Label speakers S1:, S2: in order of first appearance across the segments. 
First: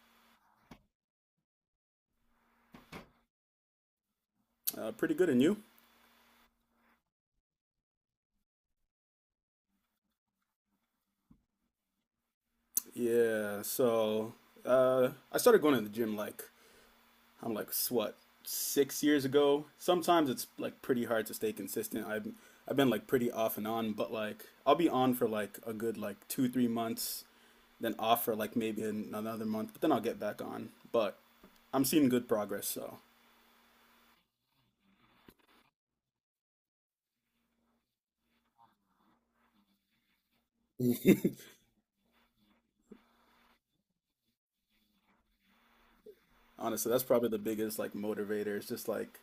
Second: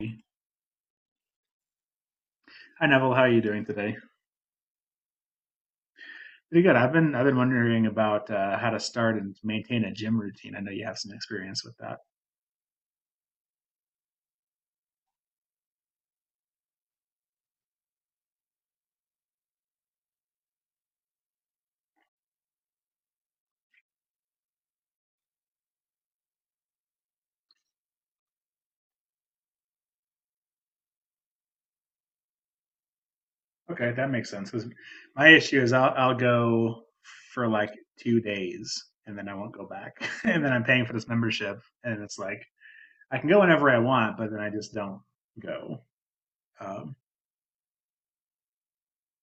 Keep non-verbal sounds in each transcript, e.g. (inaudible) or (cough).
S1: Hi Neville, how are you doing today?
S2: Pretty good, and you?
S1: Pretty good. I've been wondering about how to start and maintain a gym routine. I know you have some experience with that.
S2: Yeah. So I started going to the gym, like, I'm like, what, 6 years ago. Sometimes it's like pretty hard to stay consistent. I've been like pretty off and on, but like I'll be on for like a good like 2 3 months, then off for like maybe another month, but then I'll get back on. But I'm seeing good progress, so
S1: Okay, that makes sense. 'Cause my issue is I'll go for like 2 days and then I won't go back. (laughs) And then I'm paying for this membership, and it's like I can go whenever I want, but then I just don't go.
S2: honestly,
S1: Um,
S2: that's probably the biggest like motivator. It's just like,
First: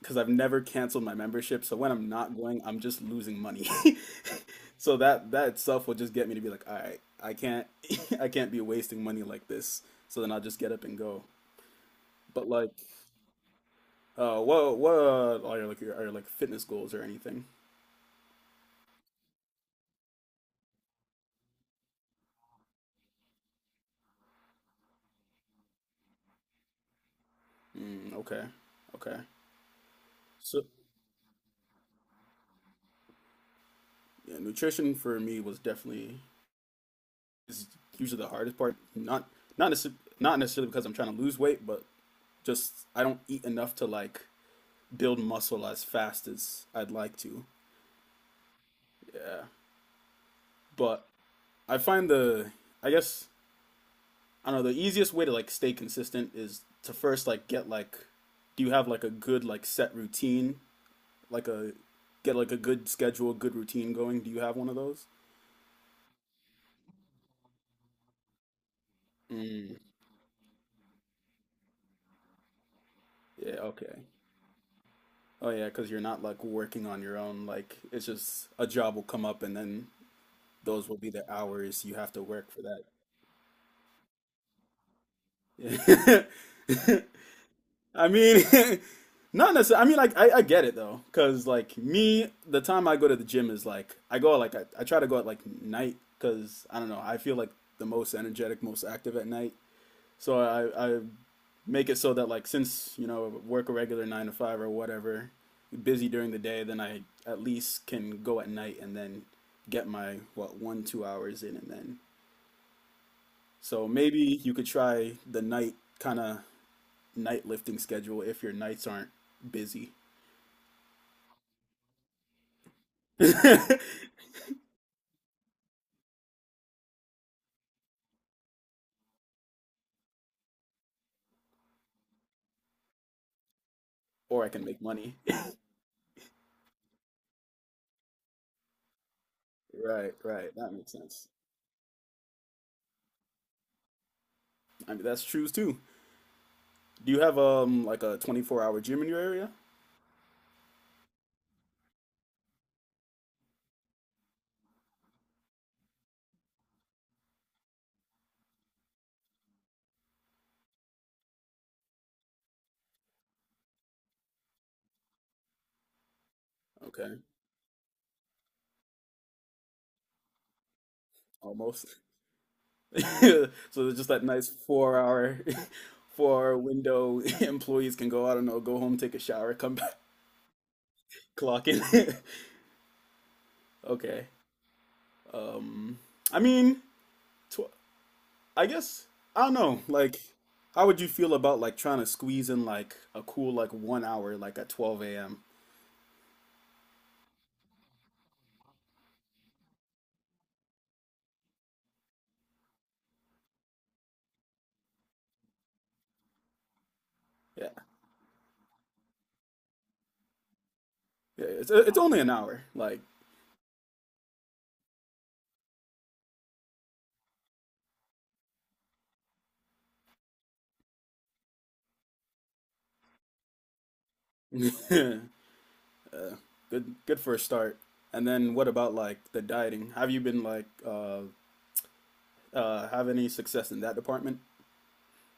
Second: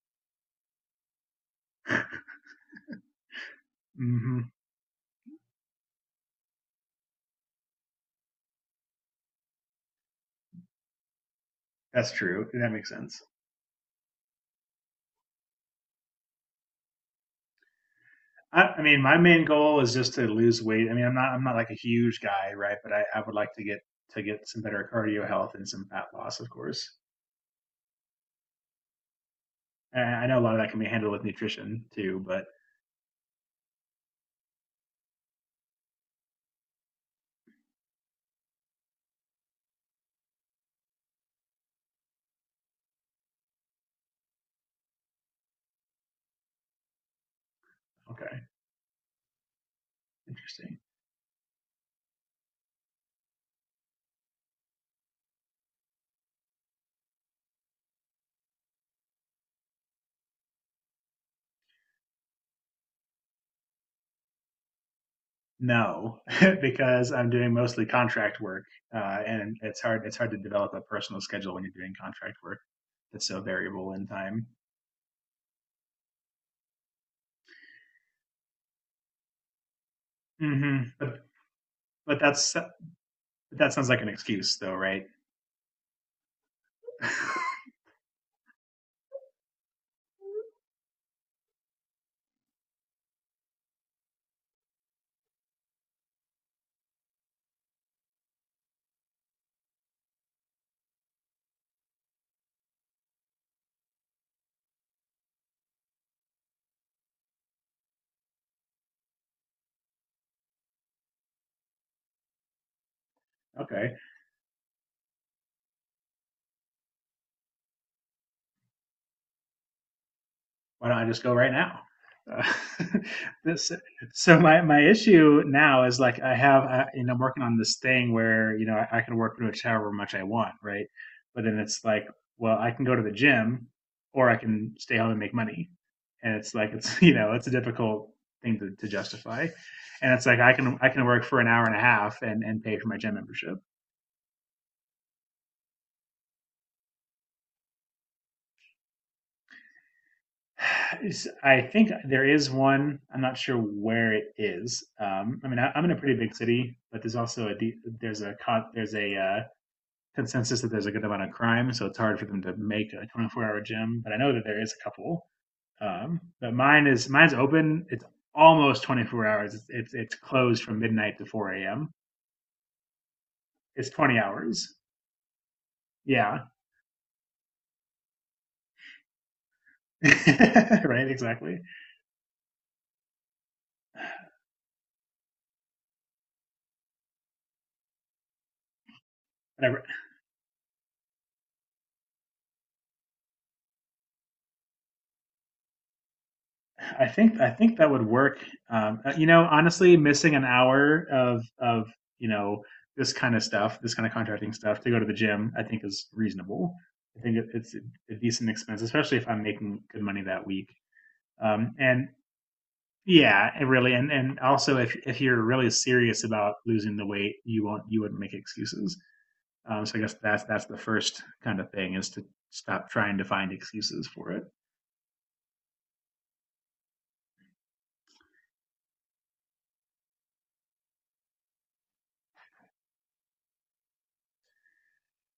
S2: because I've never canceled my membership. So when I'm not going, I'm just losing money.
S1: hmm
S2: (laughs) So that itself will just get me to be like, all right, I can't (laughs) I can't be wasting money like this. So then I'll just get up and go.
S1: that's
S2: But
S1: true. That
S2: like,
S1: makes sense.
S2: what are your like are your like fitness goals or anything?
S1: I mean, my main goal is just to lose weight. I mean, I'm not like a huge guy, right? But I would like to get some better cardio health and some fat loss, of course.
S2: Mm, okay, okay.
S1: And I know a lot of
S2: So
S1: that can be handled with nutrition too, but
S2: yeah, nutrition for me was definitely is usually the hardest part. Not necessarily because I'm trying to lose weight, but just I don't eat enough to like build muscle as fast as I'd like to.
S1: okay,
S2: Yeah,
S1: interesting.
S2: but I find the I guess I don't know, the easiest way to like stay consistent is to first like get like do you have like a good like set routine, like a get like a good schedule, good routine going? Do you have one of those?
S1: No, (laughs) because I'm doing mostly contract work. And
S2: Mm.
S1: it's hard to develop a personal schedule when you're doing contract work. That's so
S2: Yeah,
S1: variable
S2: okay.
S1: in time.
S2: Oh yeah, because you're not like working on your own, like it's just a job will come up and then
S1: Hmm
S2: those will be the hours you have
S1: But
S2: to work
S1: that's
S2: for.
S1: but That sounds like an excuse, though, right?
S2: That. Yeah.
S1: (laughs)
S2: (laughs) I mean, (laughs) not necessarily. I mean, like, I get it though, because like me, the time I go to the gym is like I go, like, I try to go at like night because I don't know. I feel like the most energetic, most active at night. So I make it so that, like, since you know work a regular nine to five or whatever, busy during the day, then I at least can go at night and then get my, what, 1 2 hours in and then. So
S1: Okay.
S2: maybe you could try the night, kind of, night lifting schedule if your nights aren't busy.
S1: Why don't I just go right now? Uh, (laughs) this,
S2: (laughs)
S1: so my issue now is like I have you know I'm working on this thing where you know I can work pretty much however much I want, right? But then it's like, well, I can go to the gym, or I
S2: Or I can
S1: can
S2: make
S1: stay home
S2: money.
S1: and make money, and it's like it's (laughs) you know it's a difficult thing to justify. And
S2: Right,
S1: it's like I
S2: right. That
S1: can I
S2: makes
S1: can work
S2: sense.
S1: for an hour and a half and pay for my gym membership.
S2: I mean, that's true too. Do you have like a 24-hour gym in your area?
S1: I think there is one. I'm not sure where it is. I mean, I'm in a pretty big city, but there's also a consensus that there's a good amount of crime, so it's hard for them to make a 24-hour gym. But I know that there is a couple. But mine is
S2: Okay,
S1: mine's open. It's almost 24 hours. It's closed from midnight to 4 a.m.
S2: almost. (laughs) So
S1: It's
S2: there's just
S1: 20
S2: that nice
S1: hours.
S2: 4 hour (laughs) four
S1: Yeah.
S2: hour window (laughs) employees can go, I don't know, go home, take a shower, come back,
S1: (laughs) Right.
S2: (laughs)
S1: Exactly.
S2: clock in. (laughs) Okay. Um I mean, tw I guess I don't
S1: And
S2: know, like, how would you feel about like trying to squeeze in like a cool like 1 hour like at 12 a.m.?
S1: I think that would work. You know, honestly, missing an hour of you know this kind of stuff, this kind of contracting stuff, to go to the gym, I think is reasonable. I think it's a decent expense, especially if I'm making good money that week.
S2: Yeah, it's uh, it's
S1: And
S2: only an hour. Like,
S1: yeah, and really, and also if you're really serious about losing the weight, you wouldn't make excuses. So I guess that's the first kind of thing is to stop trying to find excuses for it.
S2: (laughs) uh, good for a start. And then what about like the dieting? Have you been like have any success in that department?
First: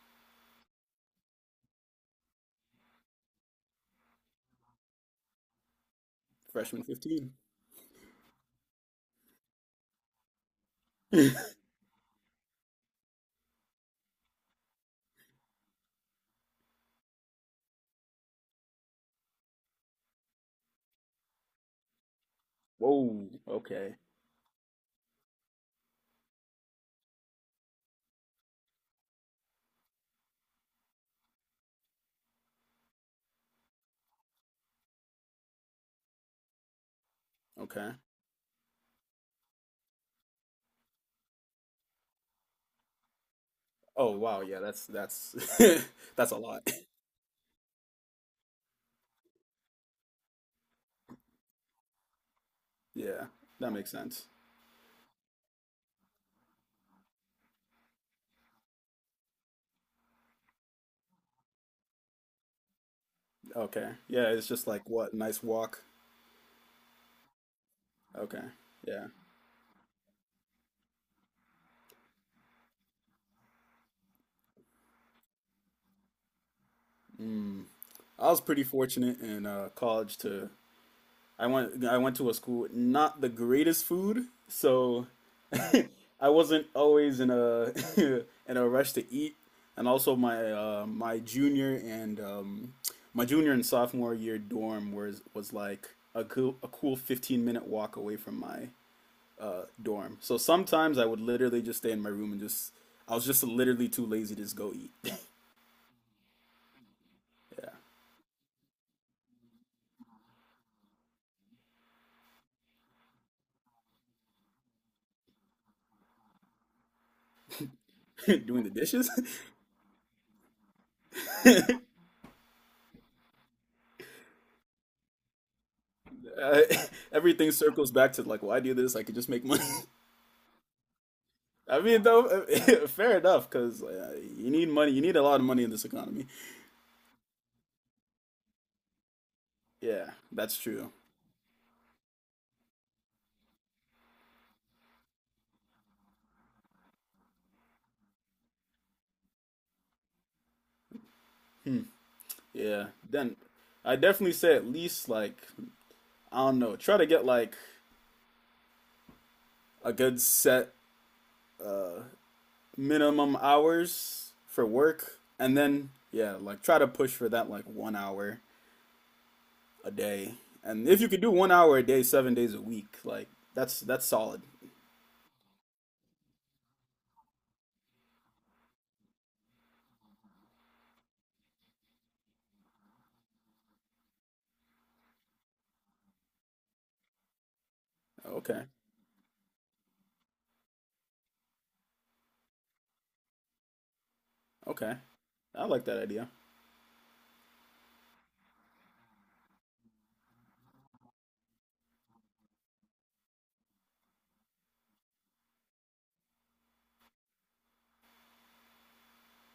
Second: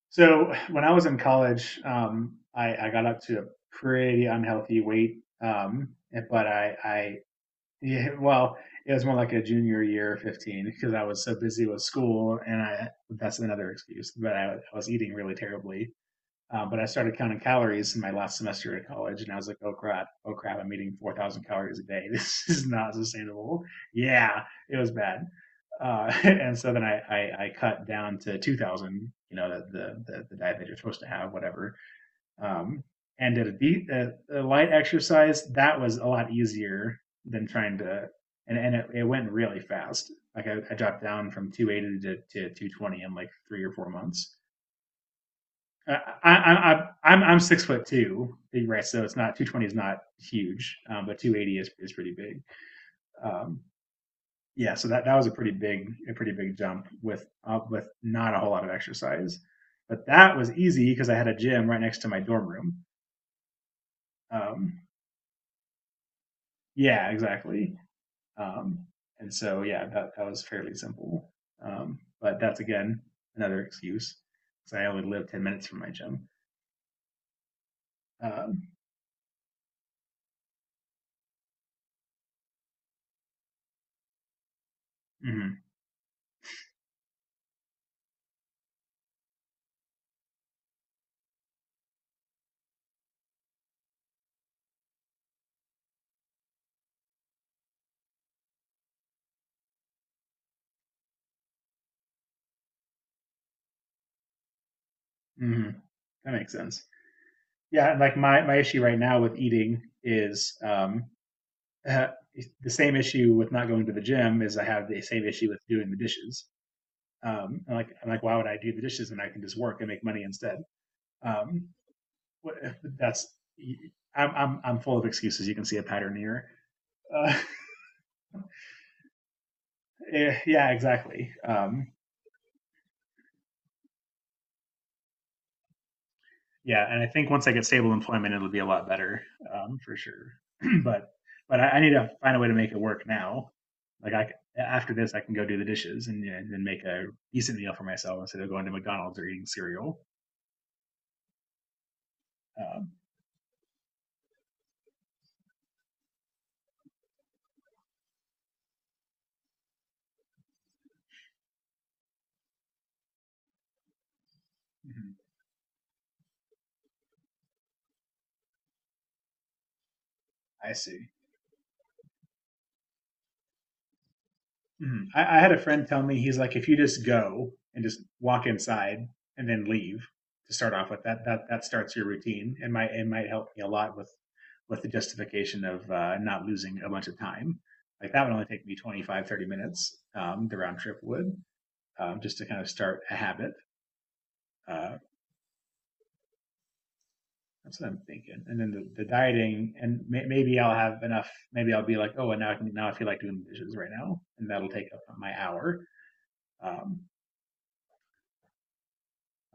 S1: So when I was in college, I got up to a pretty unhealthy weight. But
S2: Freshman 15.
S1: yeah, (laughs) well, it was more like a junior year, 15, because I was so
S2: (laughs)
S1: busy with school and I, that's another excuse, but I was eating really terribly. But I started counting calories in my last semester at college, and I was like, "Oh crap! Oh crap! I'm eating 4,000 calories a day. (laughs) This is not
S2: Whoa,
S1: sustainable."
S2: okay.
S1: Yeah, it was bad. (laughs) And so then I cut down to 2,000. You know, the diet that you're supposed to have, whatever. Um, and did a light exercise that was a lot easier than trying
S2: Okay.
S1: to. And it went really fast. Like I dropped down from 280 to 220 in like three or four
S2: Oh
S1: months
S2: wow, yeah, that's
S1: I,
S2: (laughs) that's a lot.
S1: I'm 6 foot two, right? So it's not 220 is not huge, but 280 is pretty big.
S2: Yeah,
S1: Um,
S2: that makes sense.
S1: yeah, so that was a pretty big jump with not a whole lot of exercise, but that was easy because I had a gym right next to my dorm room.
S2: Okay. Yeah, it's just
S1: Um,
S2: like, what, nice walk.
S1: yeah, exactly.
S2: Okay.
S1: Um,
S2: Yeah.
S1: and so yeah, that was fairly simple. But that's again another excuse because I only live 10 minutes from my gym.
S2: Mm. I was pretty
S1: Um,
S2: fortunate in college. To I went to a school with not the greatest food, so
S1: mhm.
S2: (laughs) I wasn't always in a (laughs) in a rush to eat, and also my junior and sophomore year dorm was like a cool 15 minute walk away from my dorm. So sometimes I would literally just stay in my room and just I was just literally too lazy to just go eat. (laughs)
S1: Mhm. That makes sense. Yeah, like my issue right now with eating is uh, the same issue with not going to the gym is I have the same issue with doing the dishes. I'm like,
S2: Yeah,
S1: why
S2: (laughs)
S1: would I
S2: doing the
S1: do the
S2: dishes.
S1: dishes when I can
S2: (laughs)
S1: just work and make money instead? Um, that's I'm full of excuses. You can see a pattern here.
S2: Uh,
S1: Uh,
S2: Everything circles back to, like, why do this? I could just make money.
S1: (laughs) yeah, exactly.
S2: (laughs) I mean, though, (laughs) fair enough, because you need money. You need a lot of money in this economy.
S1: Yeah, and I think once I get stable employment, it'll be a lot better for
S2: Yeah,
S1: sure.
S2: that's
S1: (clears throat)
S2: true.
S1: but but I need to find a way to make it work now. Like after this, I can go do the dishes and, you know, then make a decent meal for myself instead of going to McDonald's or eating cereal.
S2: Hmm. Yeah.
S1: Um,
S2: Then I definitely say at least, like, I don't know, try to get like a good set uh minimum hours for
S1: mhm.
S2: work, and then, yeah, like try to push for that like 1 hour a day.
S1: I
S2: And if you
S1: see.
S2: could do 1 hour a day 7 days a week, like that's solid.
S1: Mhm. I had a friend tell me he's like, if you just go and just walk inside and then leave to start off with that, that starts your routine and might it might help me a lot with the justification of not losing a bunch of time. Like that would only take
S2: Okay.
S1: me 25-30 minutes. The round trip would just to kind of start a habit.
S2: Okay.
S1: Uh,
S2: I like that idea.
S1: that's what I'm thinking. And then the dieting and maybe I'll have enough. Maybe I'll be like, oh, and now I feel like doing the dishes right now, and that'll take up my hour. Um,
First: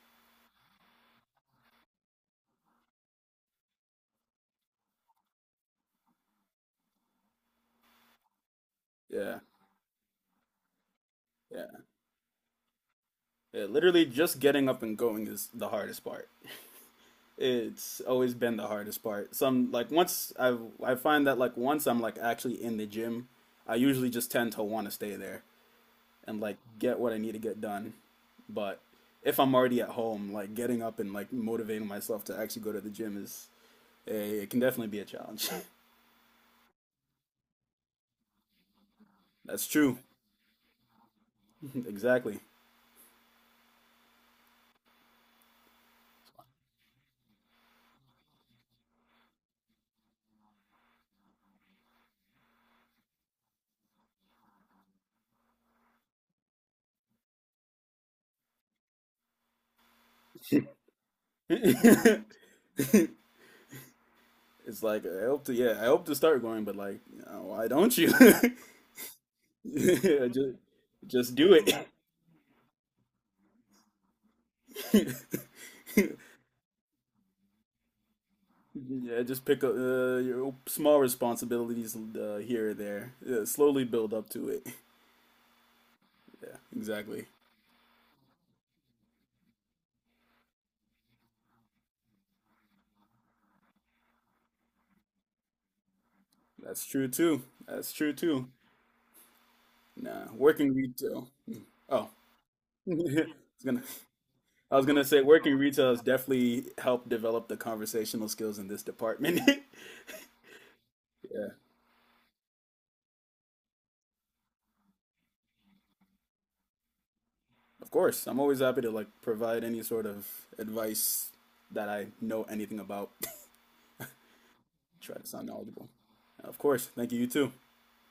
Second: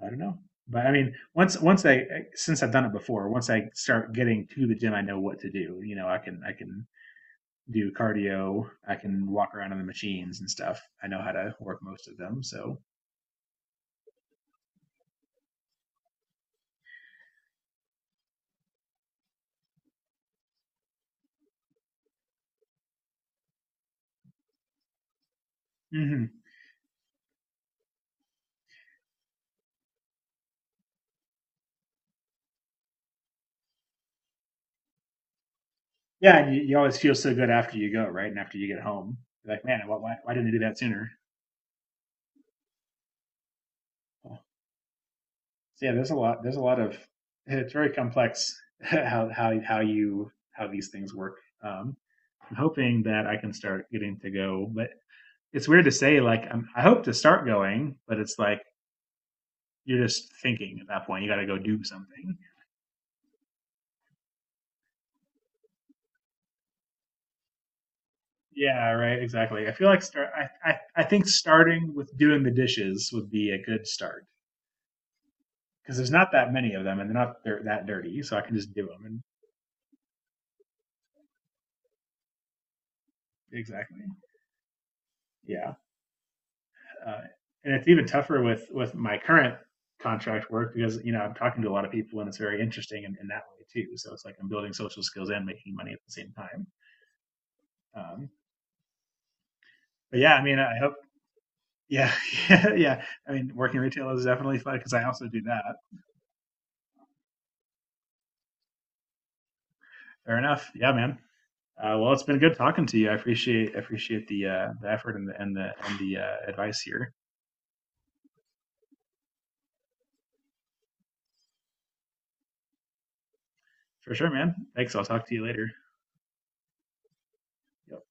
S1: I don't know. But I mean, once once I since I've done it before, once I start getting to the gym, I know what to do. You know, I can do cardio, I can
S2: Yeah.
S1: walk around on the machines and stuff. I know how to work
S2: Yeah.
S1: most of them. So
S2: Yeah, literally just getting up and going is the hardest part. It's always been the hardest part. Some like once I find that, like, once I'm like actually in the gym, I usually just tend to want to stay there
S1: hmm
S2: and like get what I need to get done. But if I'm already at home, like getting up and like motivating myself to actually go to the gym is it can definitely be a challenge.
S1: yeah, and you always feel so good after you go, right? And after you get home,
S2: (laughs)
S1: you're like,
S2: That's
S1: man, why
S2: true.
S1: why why didn't I do that sooner?
S2: (laughs) Exactly.
S1: So yeah, there's a lot. There's a lot of. It's very complex (laughs) how these things work. Um, I'm hoping that I can start getting to go, but it's weird to say. Like I hope to start going, but it's like you're just thinking at that point. You got to
S2: (laughs)
S1: go do something.
S2: it's like I hope to Yeah, I hope to start going, but, like, you know, why don't you? (laughs)
S1: Yeah, right. Exactly. I feel like start.
S2: just
S1: I think
S2: just do it.
S1: starting with doing the dishes would be a good start because there's
S2: (laughs)
S1: not that many of them, and they're not they're that dirty, so I can just do them. And
S2: Yeah, just pick up your small responsibilities here or there. Yeah, slowly
S1: exactly.
S2: build up to it. (laughs)
S1: Yeah.
S2: Yeah,
S1: uh,
S2: exactly.
S1: and it's even tougher with my current contract work because you know I'm talking to a lot of people and it's very interesting in that way too. So it's like I'm building social skills and making money at the same time.
S2: That's true too. That's true
S1: Um,
S2: too.
S1: but
S2: Nah,
S1: yeah, I mean,
S2: working
S1: I hope. (laughs)
S2: retail. Oh,
S1: Yeah, yeah,
S2: (laughs) I
S1: yeah. I mean,
S2: was
S1: working
S2: gonna,
S1: retail is definitely
S2: I
S1: fun
S2: was
S1: because I
S2: gonna say
S1: also do
S2: working
S1: that.
S2: retail has definitely helped develop the conversational skills in this department. (laughs)
S1: Fair enough. Yeah, man.
S2: Yeah,
S1: Well, it's been good talking to you. I appreciate the effort and the advice here
S2: of course. I'm always happy to like provide any sort of advice that I know anything about.
S1: for sure, man. Thanks.
S2: (laughs)
S1: I'll
S2: Try
S1: talk
S2: to
S1: to you
S2: sound
S1: later.
S2: knowledgeable. Of course. Thank you. You too.
S1: Yep.